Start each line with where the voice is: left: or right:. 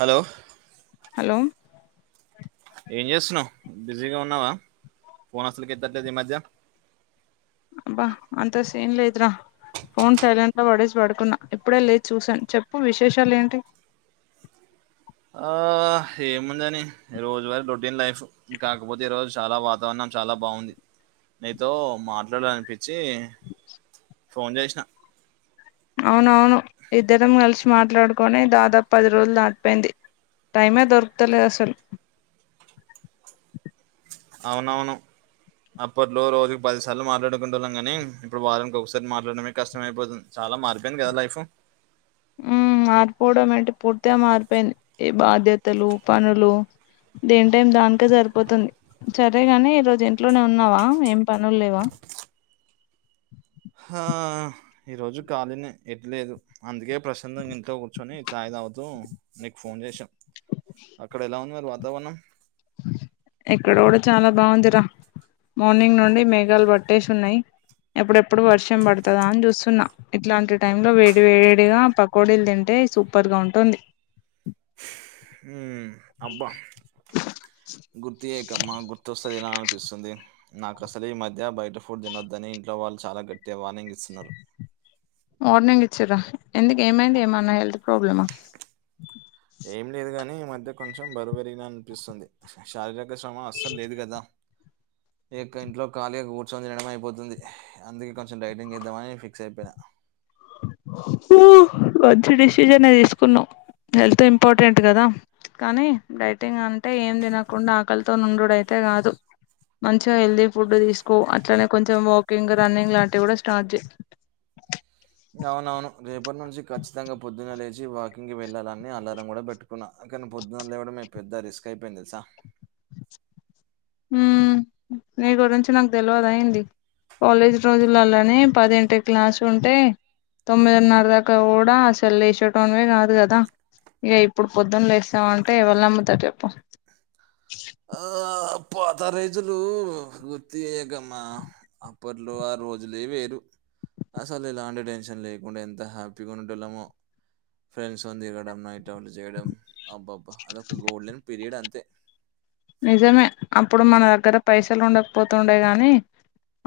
right: Hello
left: hello
right: ఏం చేస్తున్నావు బిజీగా ఉన్నావా ఫోన్ అసలుకి ఎత్తట్లేదు ఈ మధ్య
left: అబ్బా అంత సీన్ లేదురా ఫోన్ సైలెంట్ లో పడేసి పడుకున్నా ఇప్పుడే లేచి చూసాను చెప్పు విశేషాలు ఏంటి [inaudible]
right: ఆ ఏముందని రోజువార రొటీన్ లైఫ్ కాకపోతే ఈ రోజు చాలా వాతావరణం చాలా బాగుంది నీతో మాట్లాడాల అనిపించి ఫోన్ చేసిన
left: అవునవును ఇద్దరం కలిసి మాట్లాడుకొని దాదాపు పది రోజులు దాటిపోయింది టైమే దొరుకుతలేదు అసలు
right: అవునవును అప్పట్లో రోజుకి పదిసార్లు మాట్లాడుకునే టోల్లం కాని ఇప్పుడు వారానికి ఒకసారి మాట్లాడడమే కష్టమయిపోతుంది చాలా మారిపోయింది కదా లైఫ్
left: [inaudible] మారిపోవడం ఏంటి పూర్తిగా మారిపోయింది ఈ బాధ్యతలు పనులు దేని టైం దానికే సరిపోతుంది సరేగాని ఈ రోజు ఇంట్లోనే ఉన్నావా ఏం పనులు లేవా [inaudible]
right: ఆ ఈరోజు ఖాళీనే ఎటు లేదు అందుకే ప్రశాంతంగా ఇంట్లో కూర్చొని చాయ్ తాగుతున్న నీకు ఫోన్ చేసా అక్కడ ఎలా ఉంది మరి వాతావరణం
left: ఇక్కడ కూడా చాలా బాగుందిరా మార్నింగ్ నుండి మేఘాలు బట్టేసి ఉన్నాయి ఎప్పుడెప్పుడు వర్షం పడుతదా అని చూస్తున్నా ఇట్లాంటి టైమ్ లో వేడి వేడిగా పకోడీలు తింటే సూపర్ గా ఉంటుంది
right: అబ్బా గుర్తు చేయకమ్మా గుర్తొస్తు ఉంది తినాలనిపిస్తుంది నాకు అసలీ ఈ మధ్య బయట ఫుడ్ తినొద్దని ఇంట్లో వాళ్ళు చాలా గట్టి వార్నింగ్ ఇస్తున్నారు
left: వార్నింగ్ ఇచ్చరా ఎందుకు ఏమైంది ఏమన్న హెల్త్ ప్రాబ్లమా
right: ఏం లేదు గాని ఈ మధ్య కొంచెం బరువు పెరిగిన అనిపిస్తుంది శారీరక శ్రమ అస్సలు లేదు కదా
left: [inaudible]
right: ఇక ఇంట్లో ఖాళీగా కూర్చొని తినడం అయిపోతుంది అందుకే కొంచెం డైటింగ్ చేద్దామని ఫిక్స్ అయిపోయ
left: మంచి డిసిజెన్ తీసుకున్నావు హెల్త్ ఇంపార్టెంట్ కదా కానీ డైటింగ్ అంటే ఏం తినకుండా ఆకలితో నుండుడు అయితే కాదు మంచిగా హెల్తీ ఫుడ్ తీసుకో అట్లానే కొంచెం వాకింగ్ రన్నింగ్ లాంటివి కూడా స్టార్ట్ చేయి
right: అవునవును రేపు ఇప్పటి నుంచి ఖచ్చితంగా పొద్దున లేచి వాకింగ్ వెళ్ళాలని అలారం కూడా పెట్టుకున్నాను కానీ పొద్దున లేవడమే పెద్ద రిస్క అయిపోయింది తెల్సా
left: మ్మ్ నీ గురించి నాకు తెలియదా ఏంది కాలేజీ రోజులలోనే పదింటికీ క్లాసు ఉంటే తొమ్మిదిన్నర దాకా కూడా అసలు లేచేటోనివే కాదు కదా ఇగ ఇప్పుడు పొద్దున లేసినవంటే ఎవరు నమ్ముతారు చెప్పు
right: ఆ! పాత రోజులు గుర్తు చేయకమ్మా అప్పట్లో ఆ రోజులే వేరు అసలు ఇలాంటి టెన్షన్ లేకుండా ఎంత హ్యాపీగా ఉండేటోళ్ళమో ఫ్రెండ్స్ తో తిరగడం నైట్ అవుట్ చేయడం అబ్బాబ అదొక గోల్డెన్ పీరియడ్ అంతే
left: నిజమే అప్పుడు మన దగ్గర పైసలు ఉండకపోతుండే గాని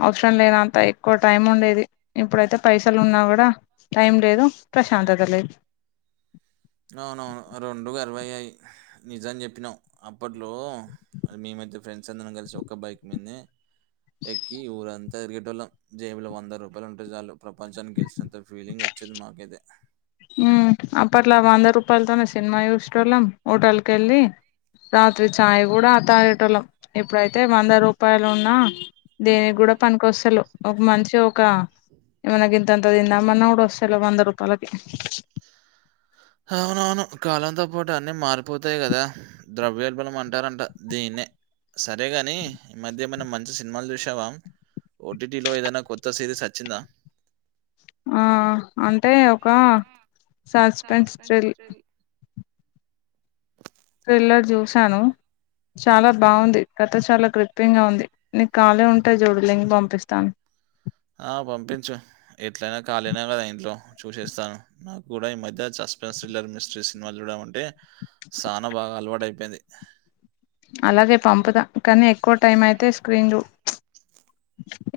left: అవసరం లేనంత ఎక్కువ టైం ఉండేది ఇప్పుడైతే పైసలు ఉన్నా కూడా టైం లేదు ప్రశాంతత లేదు
right: అవునవును రెండు కలవవు అవీ నిజం చెప్పినవ్ అప్పట్లో అది మేము మీ ఫ్రెండ్స్ అందరం కలిసి ఒక బైక్ మీదనే ఎక్కి ఊరంతా తిరిగేటోళ్ళం జేబులో వంద రూపాయలు ఉంటే చాలు ప్రపంచాన్ని గెలిచినంతా ఫీలింగ్ వచ్చేది మాకైతే
left: మ్మ్ అప్పట్లో వంద రూపాయలతోనే సినిమా చూసేటోళ్ళం హోటల్కి వెళ్ళి రాత్రి చాయ్ కూడా తాగేటోల్లం ఇప్పుడైతే వంద రూపాయలు ఉన్నా దేనికి కూడా పనికొస్తలేవు ఒక మంచి ఒక గింతంతా అంత తిందామన్నా కూడా వస్తలేవు వంద రూపాలకి
right: అవునవును కాలంతో పాటు అన్ని మారిపోతాయి కదా ద్రవ్యోల్బలం అంటారంట దీన్నే సరేగాని ఈ మధ్య ఏమన్న మంచి సినిమాలు చూసావా ఓటీటిలో ఏదైనా కొత్త సిరీస్ అచ్చిందా
left: ఆ అంటే ఒక సస్పెన్స్ థ్రిల్ త్రిల్లర్ చూసాను చాలా బాగుంది కథ చాలా క్రిప్యంగా ఉంది నీకు ఖాలే ఉంటే చూడు లింగ్ పంపిస్తాను
right: ఆ పంపించు ఎట్లయినా ఖాలీనే కదా ఇంట్లో చూసేస్తాను నాకు కూడా ఈ మధ్య చ సస్పెన్స త్రిల్లర్ మిస్ట్రీ సినిమాలు చూడమంటే సానా బాగా అలవాటైపోయింది
left: అలాగే పంపుదా కానీ ఎక్కువ టైం అయితే స్క్రీన్ రూ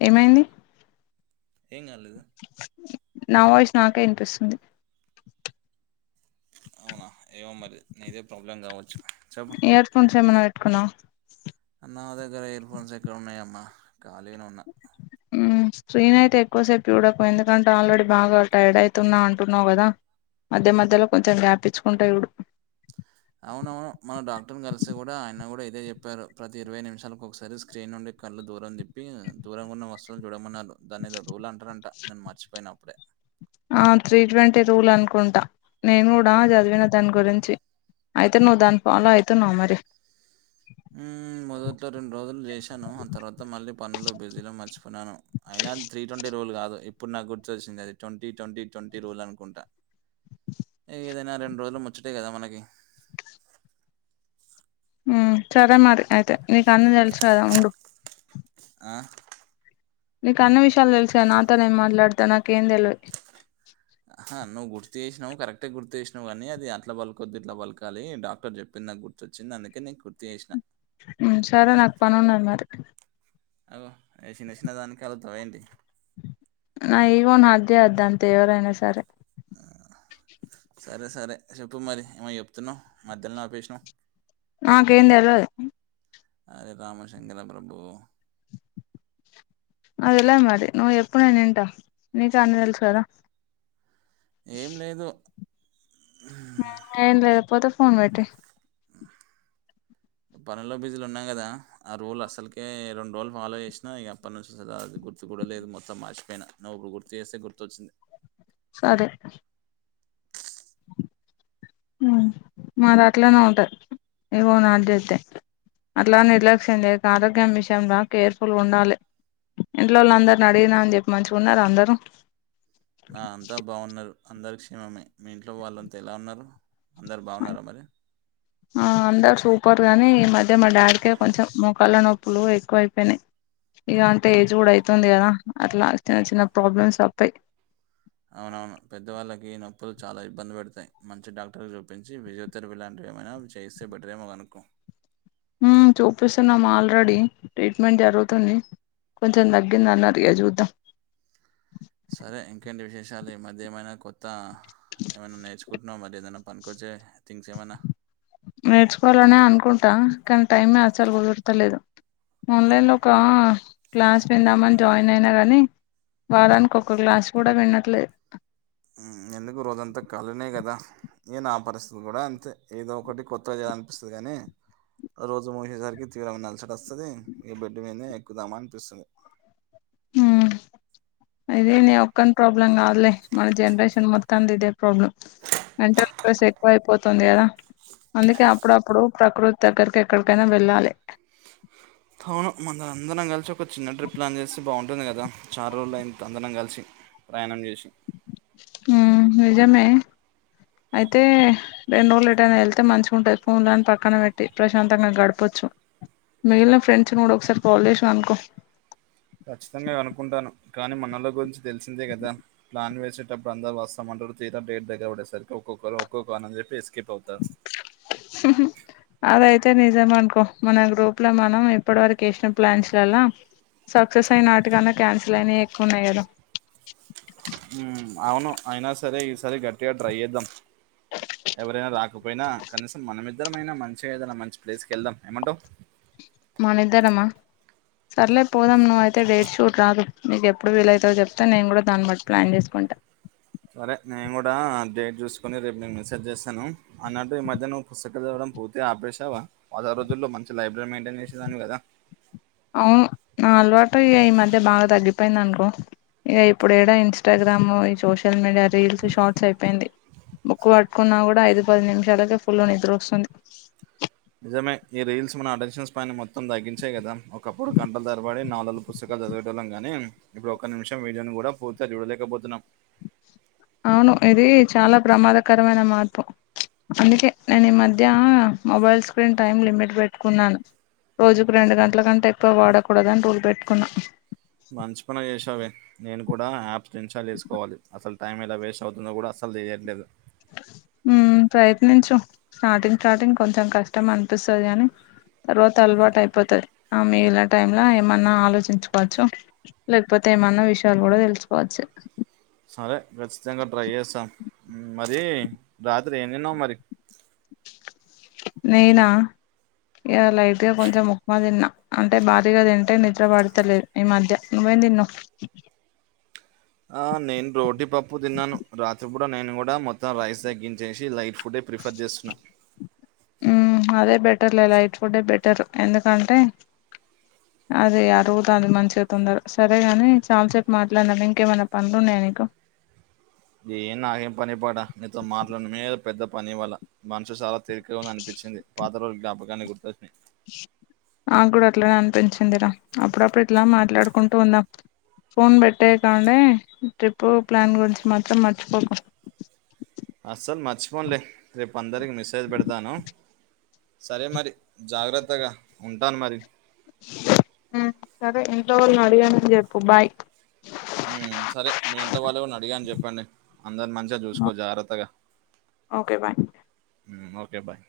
left: ఏమైంది
right: ఏం గాలేదు
left: నా వాయిస్ నాకే ఇనిపిస్తుంది
right: అవునా ఏమొ మరి నీదే ప్రాబ్లం కావచ్చు
left: ఇయర్ ఫోన్స్ ఏమన్న పెట్టుకున్నవ
right: నా దగ్గర ఇయర్ఫోన్స్ ఎక్కడ ఉన్నాయమ్మా ఖాళీగానే ఉన్న
left: ఊ స్క్రీన్ అయితే ఎక్కువసేపు చూడకు ఎందుకంటే ఆల్రెడీ బాగా టైర్డ్ ఐతున్నా అంటున్నావు కదా మధ్య మధ్యలో కొంచెం గ్యాపిచ్చుకుంట చూడు
right: అవునవును మన డాక్టర్ కలిసి కూడా ఆయన కూడా ఇదే చెప్పారు ప్రతి ఇరవై నిమిషాలకు ఒకసారి స్క్రీన్ నుండి కళ్ళ దూరం దిప్పి దూరంగా ఉన్న వస్తువులను చూడమన్నారు దాని ఏదో రూల్ అంటరంట నేను మర్చిపోయిన అప్పుడే
left: ఆ త్రీ ట్వంటీ రూల్ అనుకుంటా నేను కూడా చదివిన దాని గురించి అయితే నువ్ దాని ఫాలో ఐతునవా మరి
right: ఊ మొదట్లో రెండు రోజులు చేశాను ఆ తర్వాత మళ్ళీ పనులో బిజీలో మర్చిపో వునాను అయినా త్రీ ట్వంటీ రూల్ కాదు ఇప్పుడు నాకు గుర్తొచ్చింది అది ట్వంటీ ట్వంటీ ట్వంటీ రూల్ అనుకుంటా ఏదైనా రెండు రోజులు ముచ్చటే కదా మనకి
left: సరే మరి అయితే నీకు అన్ని తెలుసు కదా ఉండు
right: ఆ
left: నీకు అన్ని విషయాలు తెలుసు కదా నాతోనేం మాట్లాడతవ్ నాకేం తెల్వద్
right: ఆహ నువ్వు గుర్తు చేసినవ్ కరెక్ట్గా గుర్తు చేసినావు కానీ అది అట్లా బల్కొద్ది ఇట్లా బలకాలి డాక్టర్ చెప్పింది నాకు గుర్తుచ్చింది అందుకే నీక్ గుర్తు చెసిన
left: ఆ సరే నాకు పన్నునది మరి
right: అగొ ఏ చిన్న చిన్న దానికె అలుగుతవా ఏంటి
left: నా ఈగోను హట్ జేయద్దు అంతే ఎవరేనా సరె
right: ఆ, సరే సరే చెప్పు మరి ఏమొ చెప్తున్నావు మధ్యలోనే ఆపేసినవు
left: నాకేం తెల్వదు
right: అరే రామశంకర ప్రభు
left: నాకు తెల్వది మరి నువ్ ఎప్పు నేనింటా నీకన్ని తెల్సు కదా
right: ఏం లేదు
left: ఆ ఏం లేకపోతే ఫోన్ పెట్టేయ్
right: పనులో బిజిల ఉన్నా కదా ఆ రూల్ అసల్కె రెండు రోజలు ఫాలో చేసినా అప్పటి నుంచి స అది గుర్తు కూడా లేదు మొత్తం మార్చిపోయినా నువ్వు ఇప్పుడు గుర్తు చేస్తే గుర్తొచ్చింది
left: సరె ఆ మాదట్లనే ఉంటది ఇగో నట్ జెతే అట్లా నిర్లక్ష్యం చేయకు ఆరోగ్యం విషయంలా కేర్ఫుల్ ఉండాలే ఇంట్లోల్ని అందరిని అడిగినా అని చెప్పు మంచిగున్నర అందరూ
right: నా అంతా బాగున్నారు అందరు క్షేమమే మీ ఇంట్లో వాళ్ళంతా ఎలా ఉన్నారు అందరు బాగున్నారా మరి
left: ఆ అందరు సూపర్ గాని ఈ మధ్య మా డాడికే కొంచెం మొక్కళ్ల నొప్పులు ఎక్కువ అయిపోయినాయి ఇగ అంతే ఏజ్ కూడా అయితుంది కదా అట్లా చిన్న ప్రాబ్లమ్స్ తప్పాయి
right: అవునవును పెద్దవాళ్ళకి నొప్పులు చాలా ఇబ్బంది పెడతాయి మంచి డాక్టర్లుకు చూపించి ఫిజియోథెరపీ లాంటివి ఏమైనా చేయిస్తే బెటరేమో కనుకో
left: హు చూపిస్తున్నాం ఆల్రెడీ ట్రీట్మెంట్ జరుగుతుంది కొంచెం తగ్గిందన్నరు ఇగ చూద్దాం
right: సరే ఇంకేంటి విశేషాలు ఈ మధ్య ఏమైనా కొత్త ఏమైనా నేర్చుకుంటున్నావ మరి ఏదన్న పనికొచ్చే థింగ్స్ ఏమైనా
left: నేర్చుకోవాలనే అనుకుంటా కానీ టైమే అసలు కుదుర్తలేదు ఆన్లైన్ లో ఒక క్లాస్ విందామని జాయిన్ అయినా గనీ వారానికి ఒక క్లాస్ కూడా వినట్లే
right: ఎందుకు రోజంతా కళనే కదా ఏ నా ఆ పరిస్థితి కూడా అంతే ఏదో ఒకటి కొత్త చే అనిపిస్తది కానీ రోజు మూసేసరికి తీవ్రంగా నలసడ వస్తది ఈ బెడ్ మీదనే ఎక్కుదామనిపిస్తుంది
left: ఉహ్ ఇది నీ ఒక్కన్ ప్రాబ్లం కద్ లే మన జనరేషన్ మొత్తం ఇదే ప్రాబ్లం అంటే ప్రెస్ ఎక్కువ అయిపోతుంది కదా అందుకే అప్పుడప్పుడు ప్రకృతి దగ్గరకి ఎక్కడికైనా వెళ్ళాలె
right: అవును మన అందరం కలిసి ఒక చిన్న ట్రిప్ ప్లాన్ చేస్తే బాగుండు ఉంటుంది కదా చాన్ రోజులు అయింది అందరం కలిసి ప్రయాణం చేసి
left: హు నిజమే అయితే రెండు రోజులు ఏటైనా వెళ్తే మంచిగా ఉంటది ఫోన్లని పక్కన పెట్టి ప్రశాంతంగా గడప్ చ్చు మిలిగిన ఫ్రెండ్స్ ను కూడా ఒకసారి ఫోన్ చేసి కనుక్కో
right: ఖచ్చితంగా అనుకుంటానం కానీ మనలో గురించి తెలిసిందే కదా ప్లాన్ వేసేటప్పుడు అందరూ వేసేటప్పుడు అం తీరడేట్ దగ్గర పడేసరి ఒక్కొక్కరూ ఒక్కొక్క అని చెప్పేసి ఎస్కేప్ అవుతారు
left: టే నిజం అనుకో మన గ్రూప్ లో మనం ఇప్పటి వరకు వేసిన ప్లాన్స్ లల్లా సక్సెస్ అయిననాటి కన్నా క్యాన్సిల్ అయినావి ఎక్కువ ఉన్నాయి కదా
right: హు అవును అయినా సరే ఈసారి గట్టిగా ట్రై చేద్దాం ఎవరైనా రాకపోయినా కనీసం మనమిద్దరమైనా మంచిగా ఏదైనా మంచి ప్లేస్ కి వెళ్దాం ఏమంటావు
left: మన ఇద్దరమా సర్లే పోదాం నువ్ అయితే డేట్ షూట్ రాదు మీకు ఎప్పుడు వీల అవుతుందో చెప్తే నేను కూడా దాన్ని బట్టి ప్లాన్ చేస్ కుంటా
right: సరే నేను కూడా డేట్ చూసుకొని రేపు నేను మెసేజ్ చేస్తాను అన్నట్టు ఈ మధ్య నువ్వు పుస్తకాలు చదవడం పోతే ఆపేసావా వద రోజుల్లో మంచి లైబ్రరీ మెయింటైన్ చేసేదానివి కదా
left: అవును నా అలవాటు ఇగ ఈ మధ్య బాగా తగ్గిపోయింది కో ఇగ ఇప్పుడు ఎడ ఇన్స్టాగ్రామ్ ఈ సోషల్ మీడియా రీల్స్ షార్ట్స్ అయిపోయింది బుక్కు పట్టుకున్నా కూడా ఐదు పది నిమిషాలకే ఫుల్ నిద్ర వస్తుంది
right: నిజమే ఈ రీల్స్ మన అటెన్షన్స్ పైన మొత్తం తగ్గించాయి కదా ఒకప్పుడు గంటల తరబడి నాల్ పుస్తకాలు చదవెటోల్లం గాని ఇప్పుడు ఒక్క నిమిషం వీడియోని కూడా పూర్తిగా చూడలేకపోతున్నాం
left: అవును ఇది చాలా ప్రమాదకరమైన మార్పు అందుకే నేను ఈ మధ్య మొబైల్ స్క్రీన్ టైం లిమిట్ పెట్టుకున్నాను రోజుకు రెండు గంటల కంటే ఎక్కువ వాడకూడదని రూల్ పెట్టుకున్నా
right: మంచి పని చేసావే నేను కూడా యాప్స్ ఇన్స్టాల్ చేసుకోవాలి అసలు టైం ఎలా వేస్ట్ అవుతుందో కూడా అసలు తెయట్లేదు
left: హ్మ్ ప్రయత్నించు స్టార్టింగ్ స్టార్టింగ్ కొంచెం కష్టం అనిపిస్తాది కాని తర్వాత అలవాటు అయిపోతది ఆ మిగిలిన టైమ్లా ఏమన్నా ఆలోచించుకోవచ్చు లేకపోతే ఏమన్న విషయాలు కూడా తెలుసుకోవచ్చు
right: సరే ఖచ్చితంగా ట్రై చేస్తా మరి రాత్రి ఏం తిన్నావ్ మరి
left: నేనా ఇ లైట్ గా కొంచెం ఉక్మ తిన్నా అంటే భారీగా తింటే నిద్ర పడతలేదు ఈ మధ్య నువ్వే ఏం తిన్నవు.
right: ఆ నేను రోటీ పప్పు తిన్నాను. రాత్రి పూట నేను కూడా మొత్తం రైస్ తగ్గించేసి లైట్ ఫు
left: హ్ అదే బెటర్లే లైట్ ఫుడ్డే బెటర్. ఎందుకంటే అదే అరుగుతాంది మంచిగా తోందరా సరే గాని చాలా సేపు మాట్లాడినం, ఇంకేమన్నా పనులు ఉన్నయా నీకు
right: ఏ నాకేం పని పాటా నీతోని మాట్లాడడమే పెద్ద పని ఇవ్వాళా. మనసు చాలా తెలికగా అనిపి చ్చింది. పాత రోజుల జ్ఞాపకాన్ని గుర్తొచ్చినయి.
left: నాక్కూడా అట్లనే అనిపించిందిరా. అప్పుడప్పుడు ఇట్లా మాట్లాడుకుంటూ ఉందాం. ఫోన్ పెట్టేయ గానే ట్రిప్పు ప్లాన్ గురించి మాత్రం మర్చిపోకు.
right: అస్సలు మర్చిపోనులే రేపు అందరికి మెసేజ్ పెడతాను. సరే మరి జాగ్రత్తగా ఉంటాను మరి.
left: సరే ఇంట్లో వాళ్ళని అడిగానని చెప్పు బాయ్.
right: చెప్పన్ నేను అందర్ని మంచిగా చూసుకో జాగ్రత్తగా
left: ఓకే బాయ్
right: ఓకే బాయ్.